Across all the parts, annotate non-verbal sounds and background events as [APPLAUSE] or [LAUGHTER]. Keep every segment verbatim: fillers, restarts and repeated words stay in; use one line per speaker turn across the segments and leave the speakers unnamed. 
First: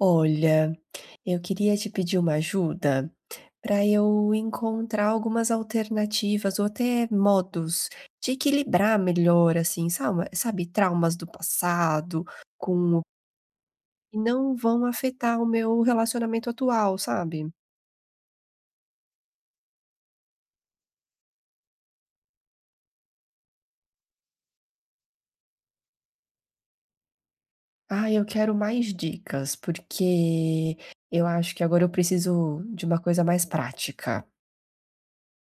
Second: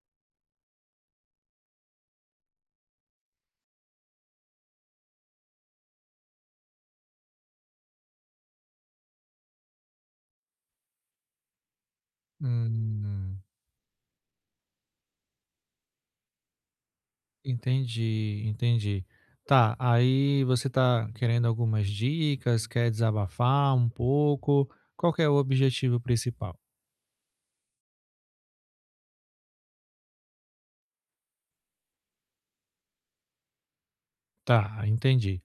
Olha, eu queria te pedir uma ajuda para eu encontrar algumas alternativas ou até modos de equilibrar melhor, assim, salma- sabe, traumas do passado com o
Hum,
que não vão afetar o meu relacionamento atual, sabe?
entendi, entendi. Tá, aí você tá querendo algumas dicas, quer desabafar um pouco. Qual que é o objetivo principal?
Ah, eu quero mais dicas, porque eu acho que agora eu preciso de uma coisa mais prática.
Tá, entendi.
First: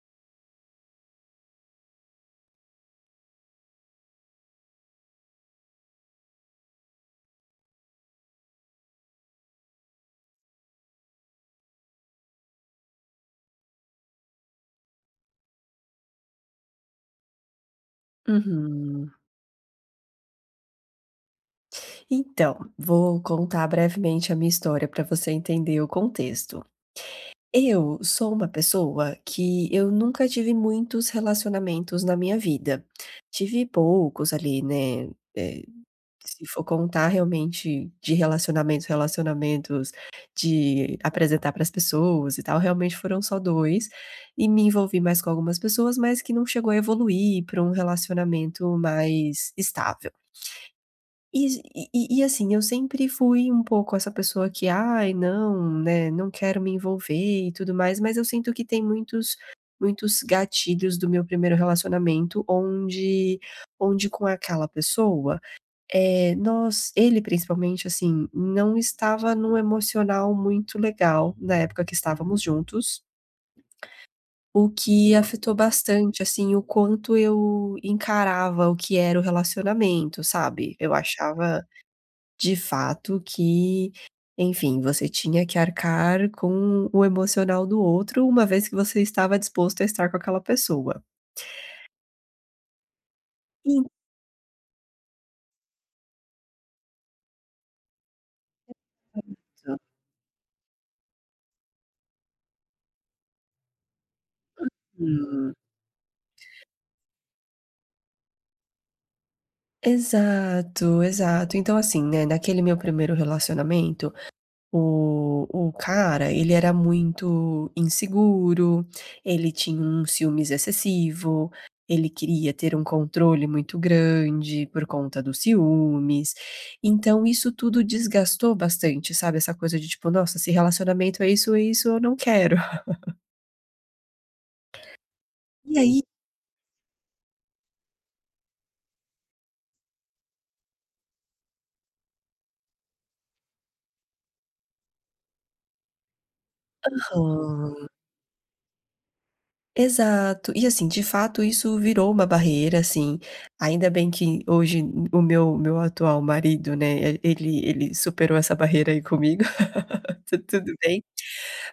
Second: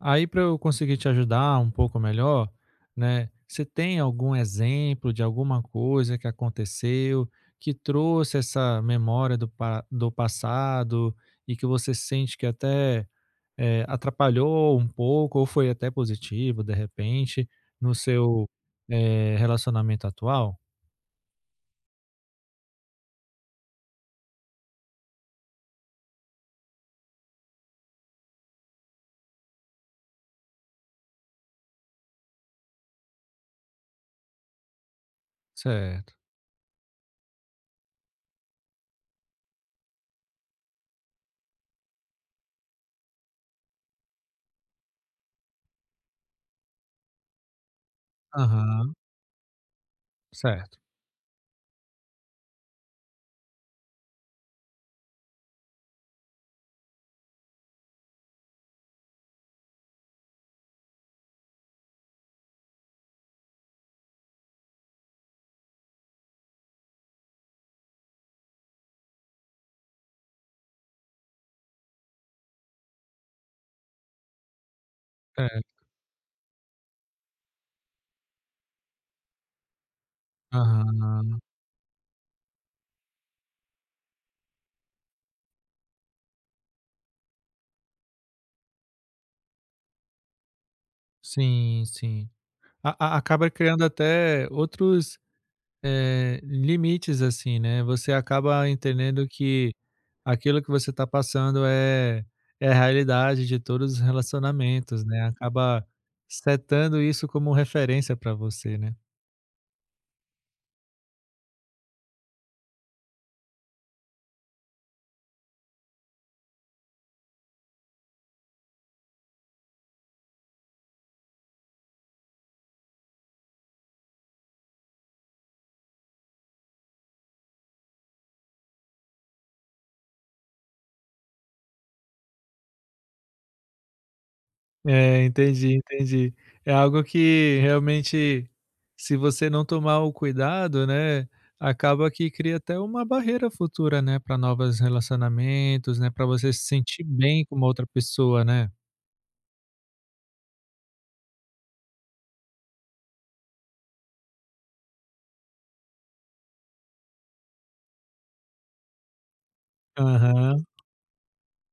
Aí para eu conseguir te ajudar um pouco melhor, né? Você tem algum exemplo de alguma coisa que aconteceu que trouxe essa memória do, pa- do passado e que você sente que até Eh, atrapalhou um pouco ou foi até positivo, de repente, no seu,
Uhum.
eh, relacionamento atual?
Então, vou contar brevemente a minha história para você entender o contexto. Eu sou uma pessoa que eu nunca tive muitos relacionamentos na minha vida. Tive poucos ali, né, eh,
Certo.
se for contar realmente de relacionamentos, relacionamentos de apresentar para as pessoas e tal, realmente foram só dois e me envolvi mais com algumas pessoas, mas que não chegou a evoluir para um relacionamento
Aham.
mais estável.
Certo.
E e e assim, eu sempre fui um pouco essa pessoa que: "Ai, não, né, não quero me envolver e tudo mais", mas eu sinto que tem muitos muitos gatilhos do meu primeiro relacionamento onde onde com aquela pessoa, é nós ele principalmente, assim, não estava num emocional muito legal na época que estávamos juntos, o que afetou
É.
bastante, assim, o quanto eu encarava o que era o relacionamento, sabe. Eu
Aham.
achava de fato que, enfim, você tinha que arcar com o emocional do outro, uma vez que você estava disposto a estar com aquela pessoa.
Sim, sim. A a acaba criando
Então
até outros, eh, limites, assim, né, você acaba entendendo que aquilo que você está passando é é a realidade de todos os relacionamentos, né, acaba setando isso como referência para você, né.
exato, exato. Então, assim, né, naquele meu primeiro relacionamento, O o cara, ele era muito inseguro, ele tinha um ciúmes excessivo, ele queria ter um controle muito grande por conta dos ciúmes, então isso tudo desgastou bastante, sabe, essa coisa de tipo: "Nossa, se relacionamento é isso, é isso, eu não quero".
É,
E
entendi,
aí
entendi. É algo que realmente, se você não tomar o cuidado, né, acaba que cria até uma barreira futura, né, para novos relacionamentos, né, para você se sentir bem com uma
aham,
outra pessoa, né.
exato. E assim, de fato isso virou uma barreira, assim, ainda bem que hoje o meu meu atual marido, né, ele ele superou essa barreira aí comigo. Tu
Aham,
tudo bem.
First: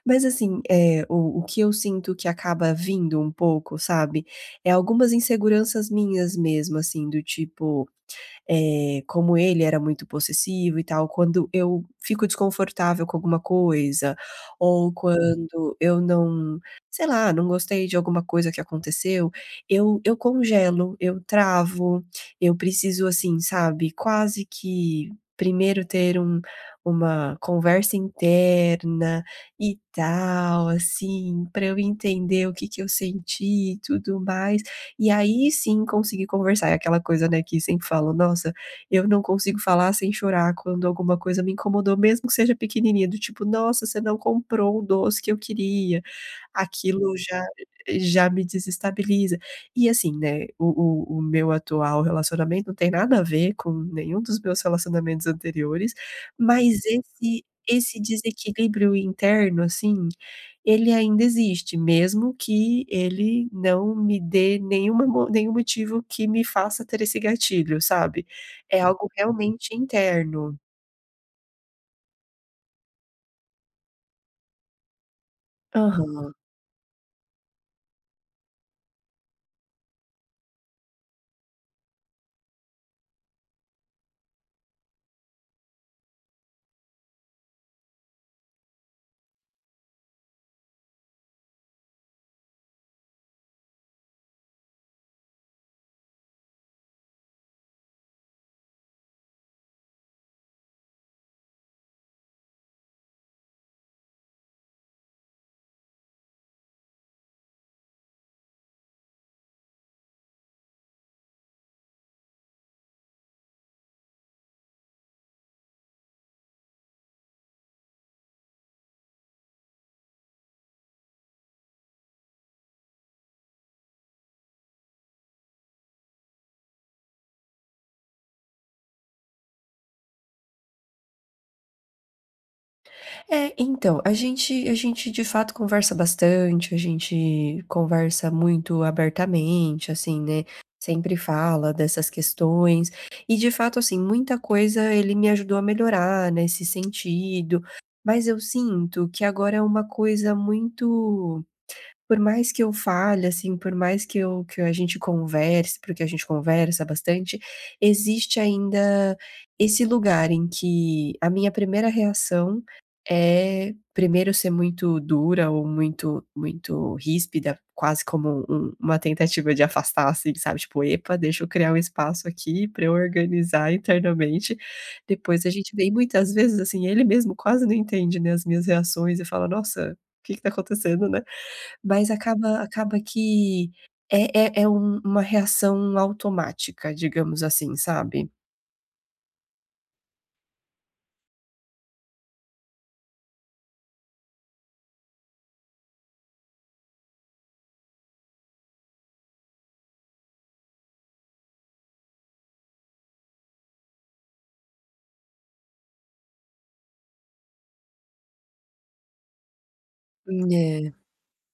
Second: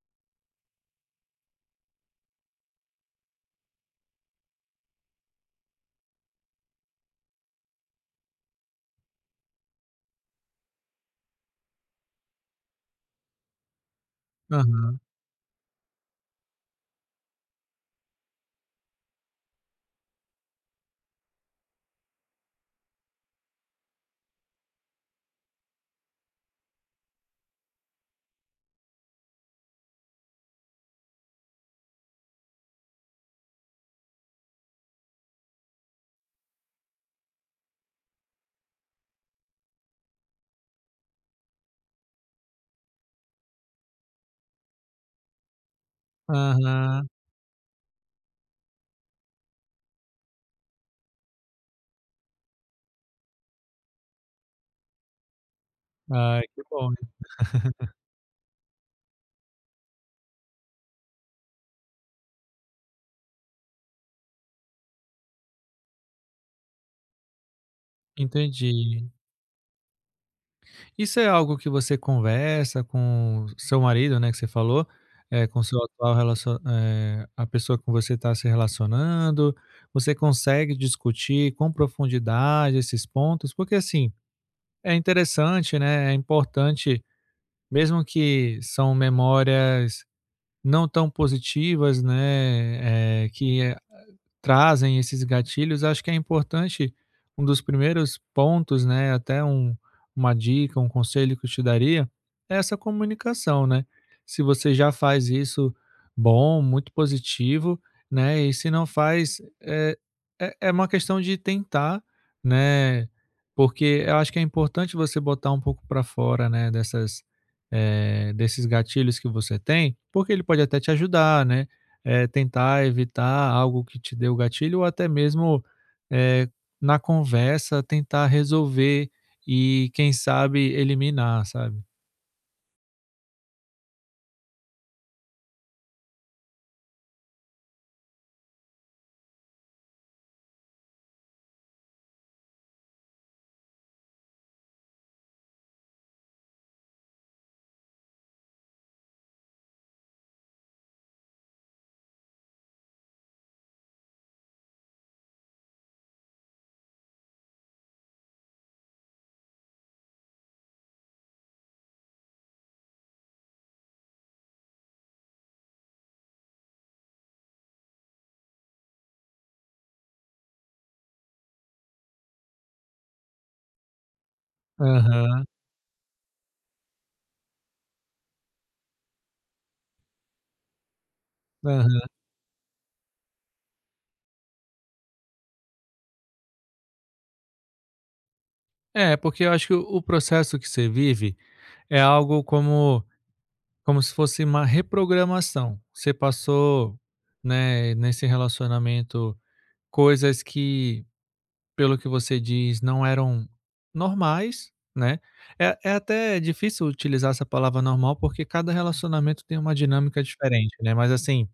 Mas assim, é o o que eu sinto que acaba vindo um pouco, sabe, é algumas inseguranças minhas mesmo, assim, do tipo: eh, como ele era muito possessivo e tal, quando eu fico desconfortável com alguma coisa, ou Hum.
aham,
quando eu não sei lá, não gostei de alguma coisa que aconteceu, eu eu congelo, eu travo, eu preciso assim, sabe, quase que primeiro ter um uma conversa interna e tal, assim, para eu entender o que que eu senti e tudo mais. E aí sim conseguir conversar. É aquela coisa, né, que sempre falam: "Nossa, eu não consigo falar sem chorar quando alguma coisa me incomodou", mesmo que seja pequenininha, do tipo: "Nossa, você não comprou o doce que eu queria".
aham.
Aquilo já já me desestabiliza. E assim, né, o o o meu atual relacionamento não tem nada a ver com nenhum dos meus relacionamentos anteriores,
Ai, que
mas
bom,
esse esse desequilíbrio interno, assim ele ainda existe, mesmo que ele não me dê nenhuma mo nenhum motivo que me faça ter esse gatilho, sabe. É algo
entendi.
realmente interno.
Isso é algo que você conversa com seu marido, né, que você falou, eh, com seu atual
Aham.
relacio eh, a pessoa com você está se relacionando, você consegue discutir com profundidade esses pontos? Porque, assim, é interessante, né, é importante, mesmo que são memórias não tão positivas, né, eh, que trazem esses gatilhos, acho que é importante um dos primeiros pontos, né, até um uma dica, um conselho que eu te daria, é essa comunicação, né. Se você já faz isso, bom, muito positivo, né, e se não faz, eh, é é uma questão de tentar, né, porque eu acho que é importante você botar um pouco para fora, né, dessas, eh, desses gatilhos que você tem, porque ele pode até te ajudar, né eh, tentar evitar algo que te deu gatilho ou até mesmo, eh, na conversa tentar resolver e quem sabe eliminar, sabe.
É, então, a gente a gente de fato conversa bastante, a gente conversa muito abertamente, assim, né, sempre fala dessas questões, e de fato, assim, muita coisa ele me ajudou a melhorar nesse sentido, mas eu sinto que agora é uma coisa muito. Por mais que eu fale, assim, por mais que eu que a gente converse, porque a gente conversa bastante, existe ainda esse lugar em que a minha primeira reação é primeiro ser muito dura ou muito muito ríspida, quase como um uma tentativa de afastar, assim, sabe, tipo: "Epa, deixa eu criar um espaço aqui para eu organizar internamente". Depois
Aham,
a gente vem e muitas vezes, assim, ele mesmo quase não entende, né, as minhas reações e fala: "Nossa, o que que tá acontecendo, né?"
aham.
Mas acaba acaba que é é é um uma reação automática, digamos assim, sabe.
É, porque eu acho que o o processo que você vive é algo como como se fosse uma reprogramação. Você passou, né, nesse relacionamento coisas que, pelo que você diz, não eram normais, né. É é até difícil utilizar essa palavra normal, porque cada relacionamento tem uma dinâmica
Hum,
diferente,
é.
né, mas assim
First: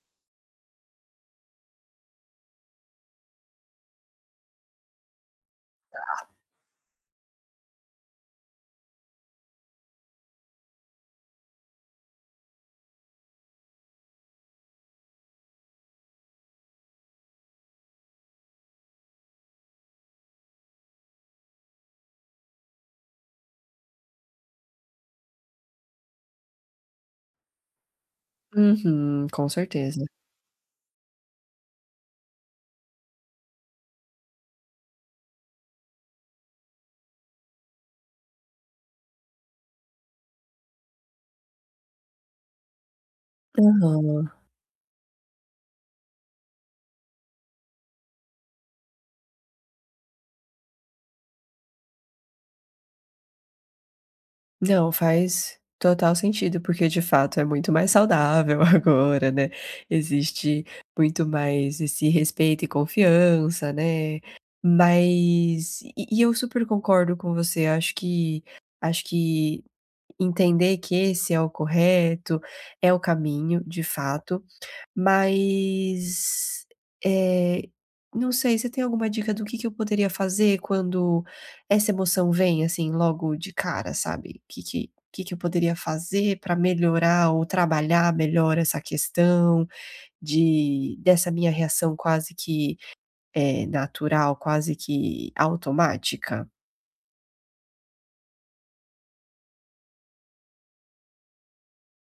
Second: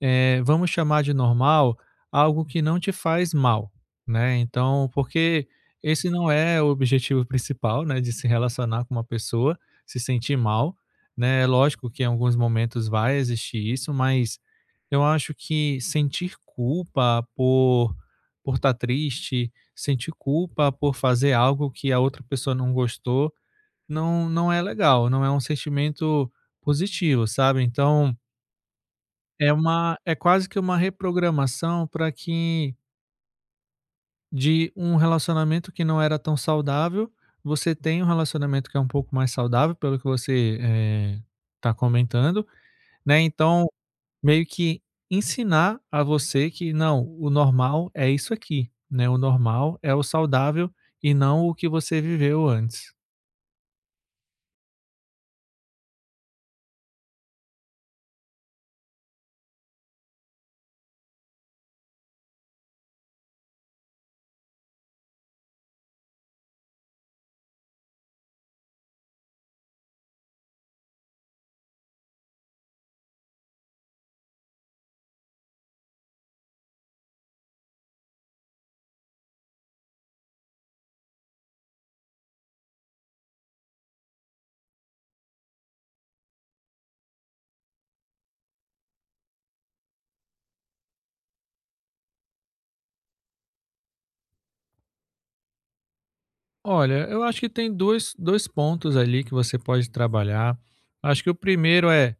eh, vamos chamar de normal algo que não te faz mal, né. Então, porque esse não é o objetivo principal, né, de se relacionar com uma pessoa, se sentir mal, né. É lógico que em alguns momentos vai existir isso, mas eu acho que sentir culpa por por estar triste, sentir culpa por fazer algo que a outra pessoa não gostou, não não é legal, não é um sentimento positivo, sabe. Então
Uhum, com
é uma
certeza.
é quase que uma reprogramação para que, de um relacionamento que não era tão saudável, você tenha um relacionamento que é um pouco mais saudável, pelo que você está comentando, né. Então,
Aham.
meio que ensinar a você que: "Não, o normal é isso aqui, né, o normal é o saudável e não o que você viveu antes".
Não, faz total sentido, porque de fato é muito mais saudável [LAUGHS] agora, né, existe muito mais esse respeito e confiança, né. Mas e e eu super concordo com você, acho que acho que entender que esse é o correto, é o caminho, de fato. Mas, eh, não sei, você tem alguma dica do que que eu poderia fazer quando essa emoção vem, assim, logo de cara, sabe? Que que que que eu poderia fazer para melhorar ou trabalhar melhor essa questão de dessa minha reação quase que, eh, natural, quase que automática?
Olha, eu acho que tem dois dois pontos ali que você pode trabalhar. Acho que o primeiro é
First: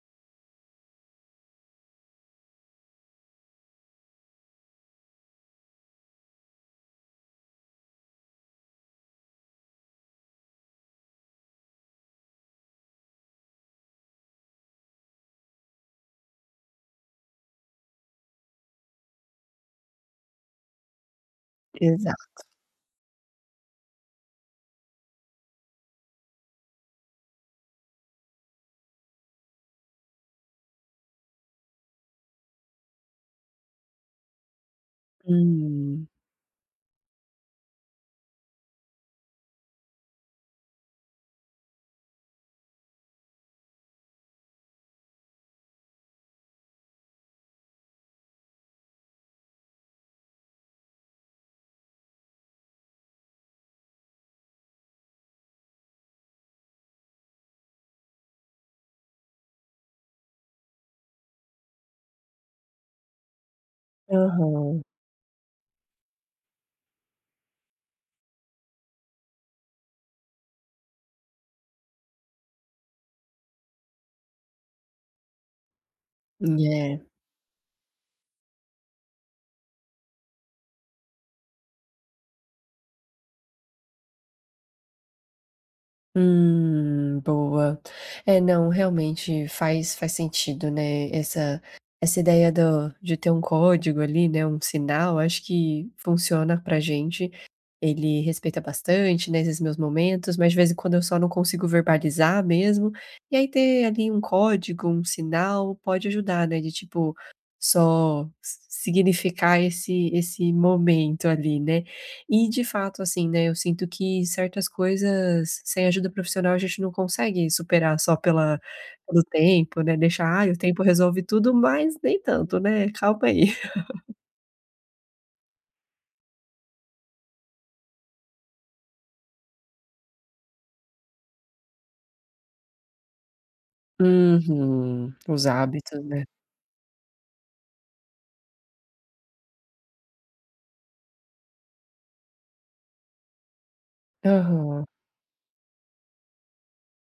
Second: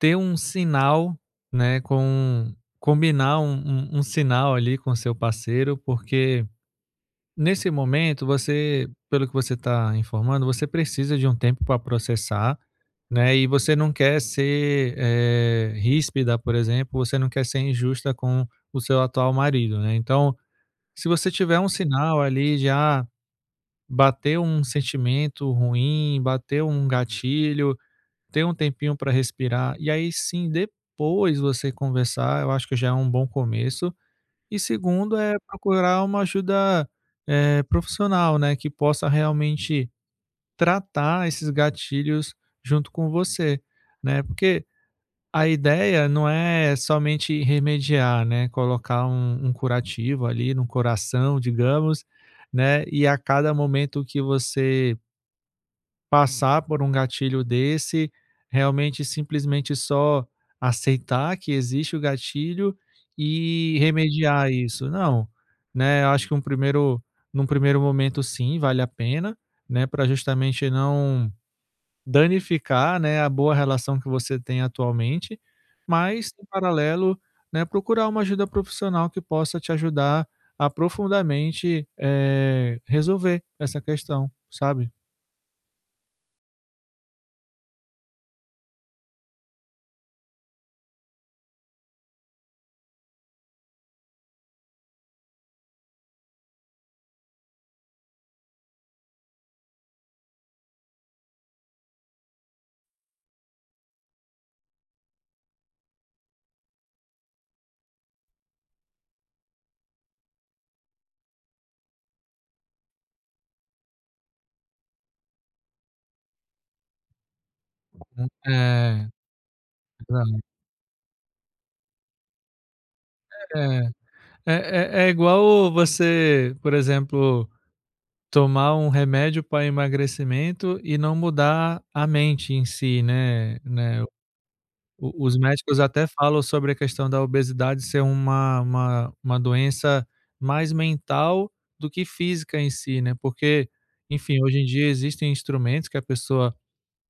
ter um sinal, né, com combinar um um um sinal ali com seu parceiro, porque nesse momento você, pelo que você está informando, você precisa de um tempo para processar, né, e você não quer ser, eh, ríspida, por exemplo, você não quer ser injusta com o seu atual marido, né. Então, se você tiver um sinal
Exato.
ali, já ah, bateu um sentimento ruim, bateu um gatilho, ter um tempinho para respirar e aí sim, depois você conversar, eu acho que já é um bom começo. E segundo é procurar
Hum.
uma ajuda, eh, profissional, né, que possa realmente tratar esses gatilhos junto com você, né. Porque a ideia não é somente remediar, né, colocar um um curativo ali no coração, digamos, né, e a cada momento que você passar por um gatilho desse, realmente simplesmente só aceitar que existe o gatilho e remediar
Aham.
isso. Não, né, eu acho que um primeiro num primeiro momento sim, vale a pena, né, para justamente não danificar, né, a boa relação que você tem atualmente, mas em
É.
paralelo, né, procurar uma ajuda profissional que possa te ajudar a profundamente, eh, resolver essa questão, sabe.
Hum, boa. É, não, realmente faz faz sentido, né, essa essa ideia do de ter um código ali, né, um sinal, acho que funciona pra gente. Ele respeita bastante, né, esses meus momentos, mas de vez em quando eu só não consigo verbalizar mesmo. E aí ter ali um código, um sinal pode ajudar, né, de tipo, só s significar esse esse momento ali, né. E de fato, assim, né, eu sinto que certas coisas sem ajuda profissional a gente não consegue superar só pela
É,
pelo tempo, né, deixar: ah, o tempo resolve tudo", mas nem tanto, né, calma aí. [LAUGHS]
É. É é é igual você, por exemplo, tomar um remédio para emagrecimento e não mudar a mente em si, né né.
Uhum,
O os
os
médicos
hábitos,
até
né.
falam sobre a questão da obesidade ser uma uma uma doença mais mental do que física em si, né, porque, enfim, hoje em
Aham.
dia existem instrumentos que a pessoa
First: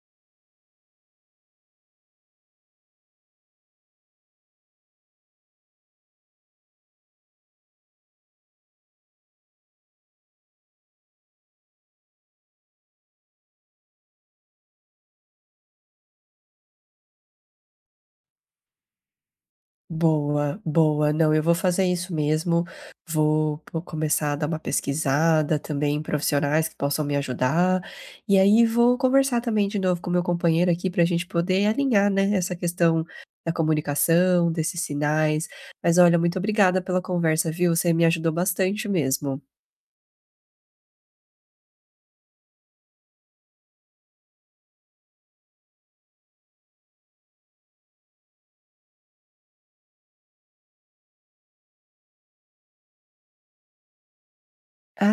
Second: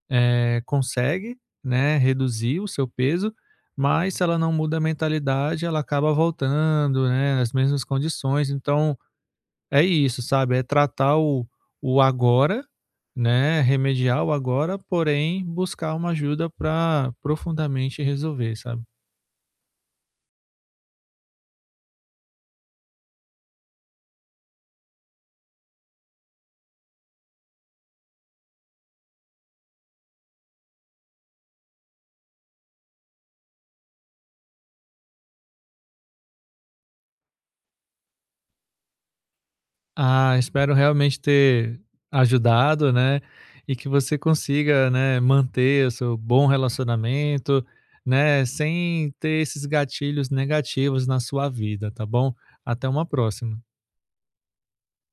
eh, consegue, né, reduzir o seu peso, mas se ela não muda a mentalidade, ela acaba voltando, né, nas mesmas condições. Então, é isso, sabe? É tratar o, o agora, né, remediar o agora, porém buscar uma ajuda para profundamente resolver, sabe?
Boa, boa. Não, eu vou fazer isso mesmo. Vou po- começar a dar uma pesquisada também em profissionais que possam me ajudar. E aí vou conversar também de novo com o meu companheiro aqui para a gente poder alinhar, né, essa questão da comunicação, desses sinais. Mas olha, muito obrigada pela conversa, viu? Você me ajudou bastante mesmo.
Ah, espero realmente ter ajudado, né, e que você consiga, né, manter o seu bom relacionamento, né, sem ter esses gatilhos negativos na sua vida, tá bom? Até uma próxima.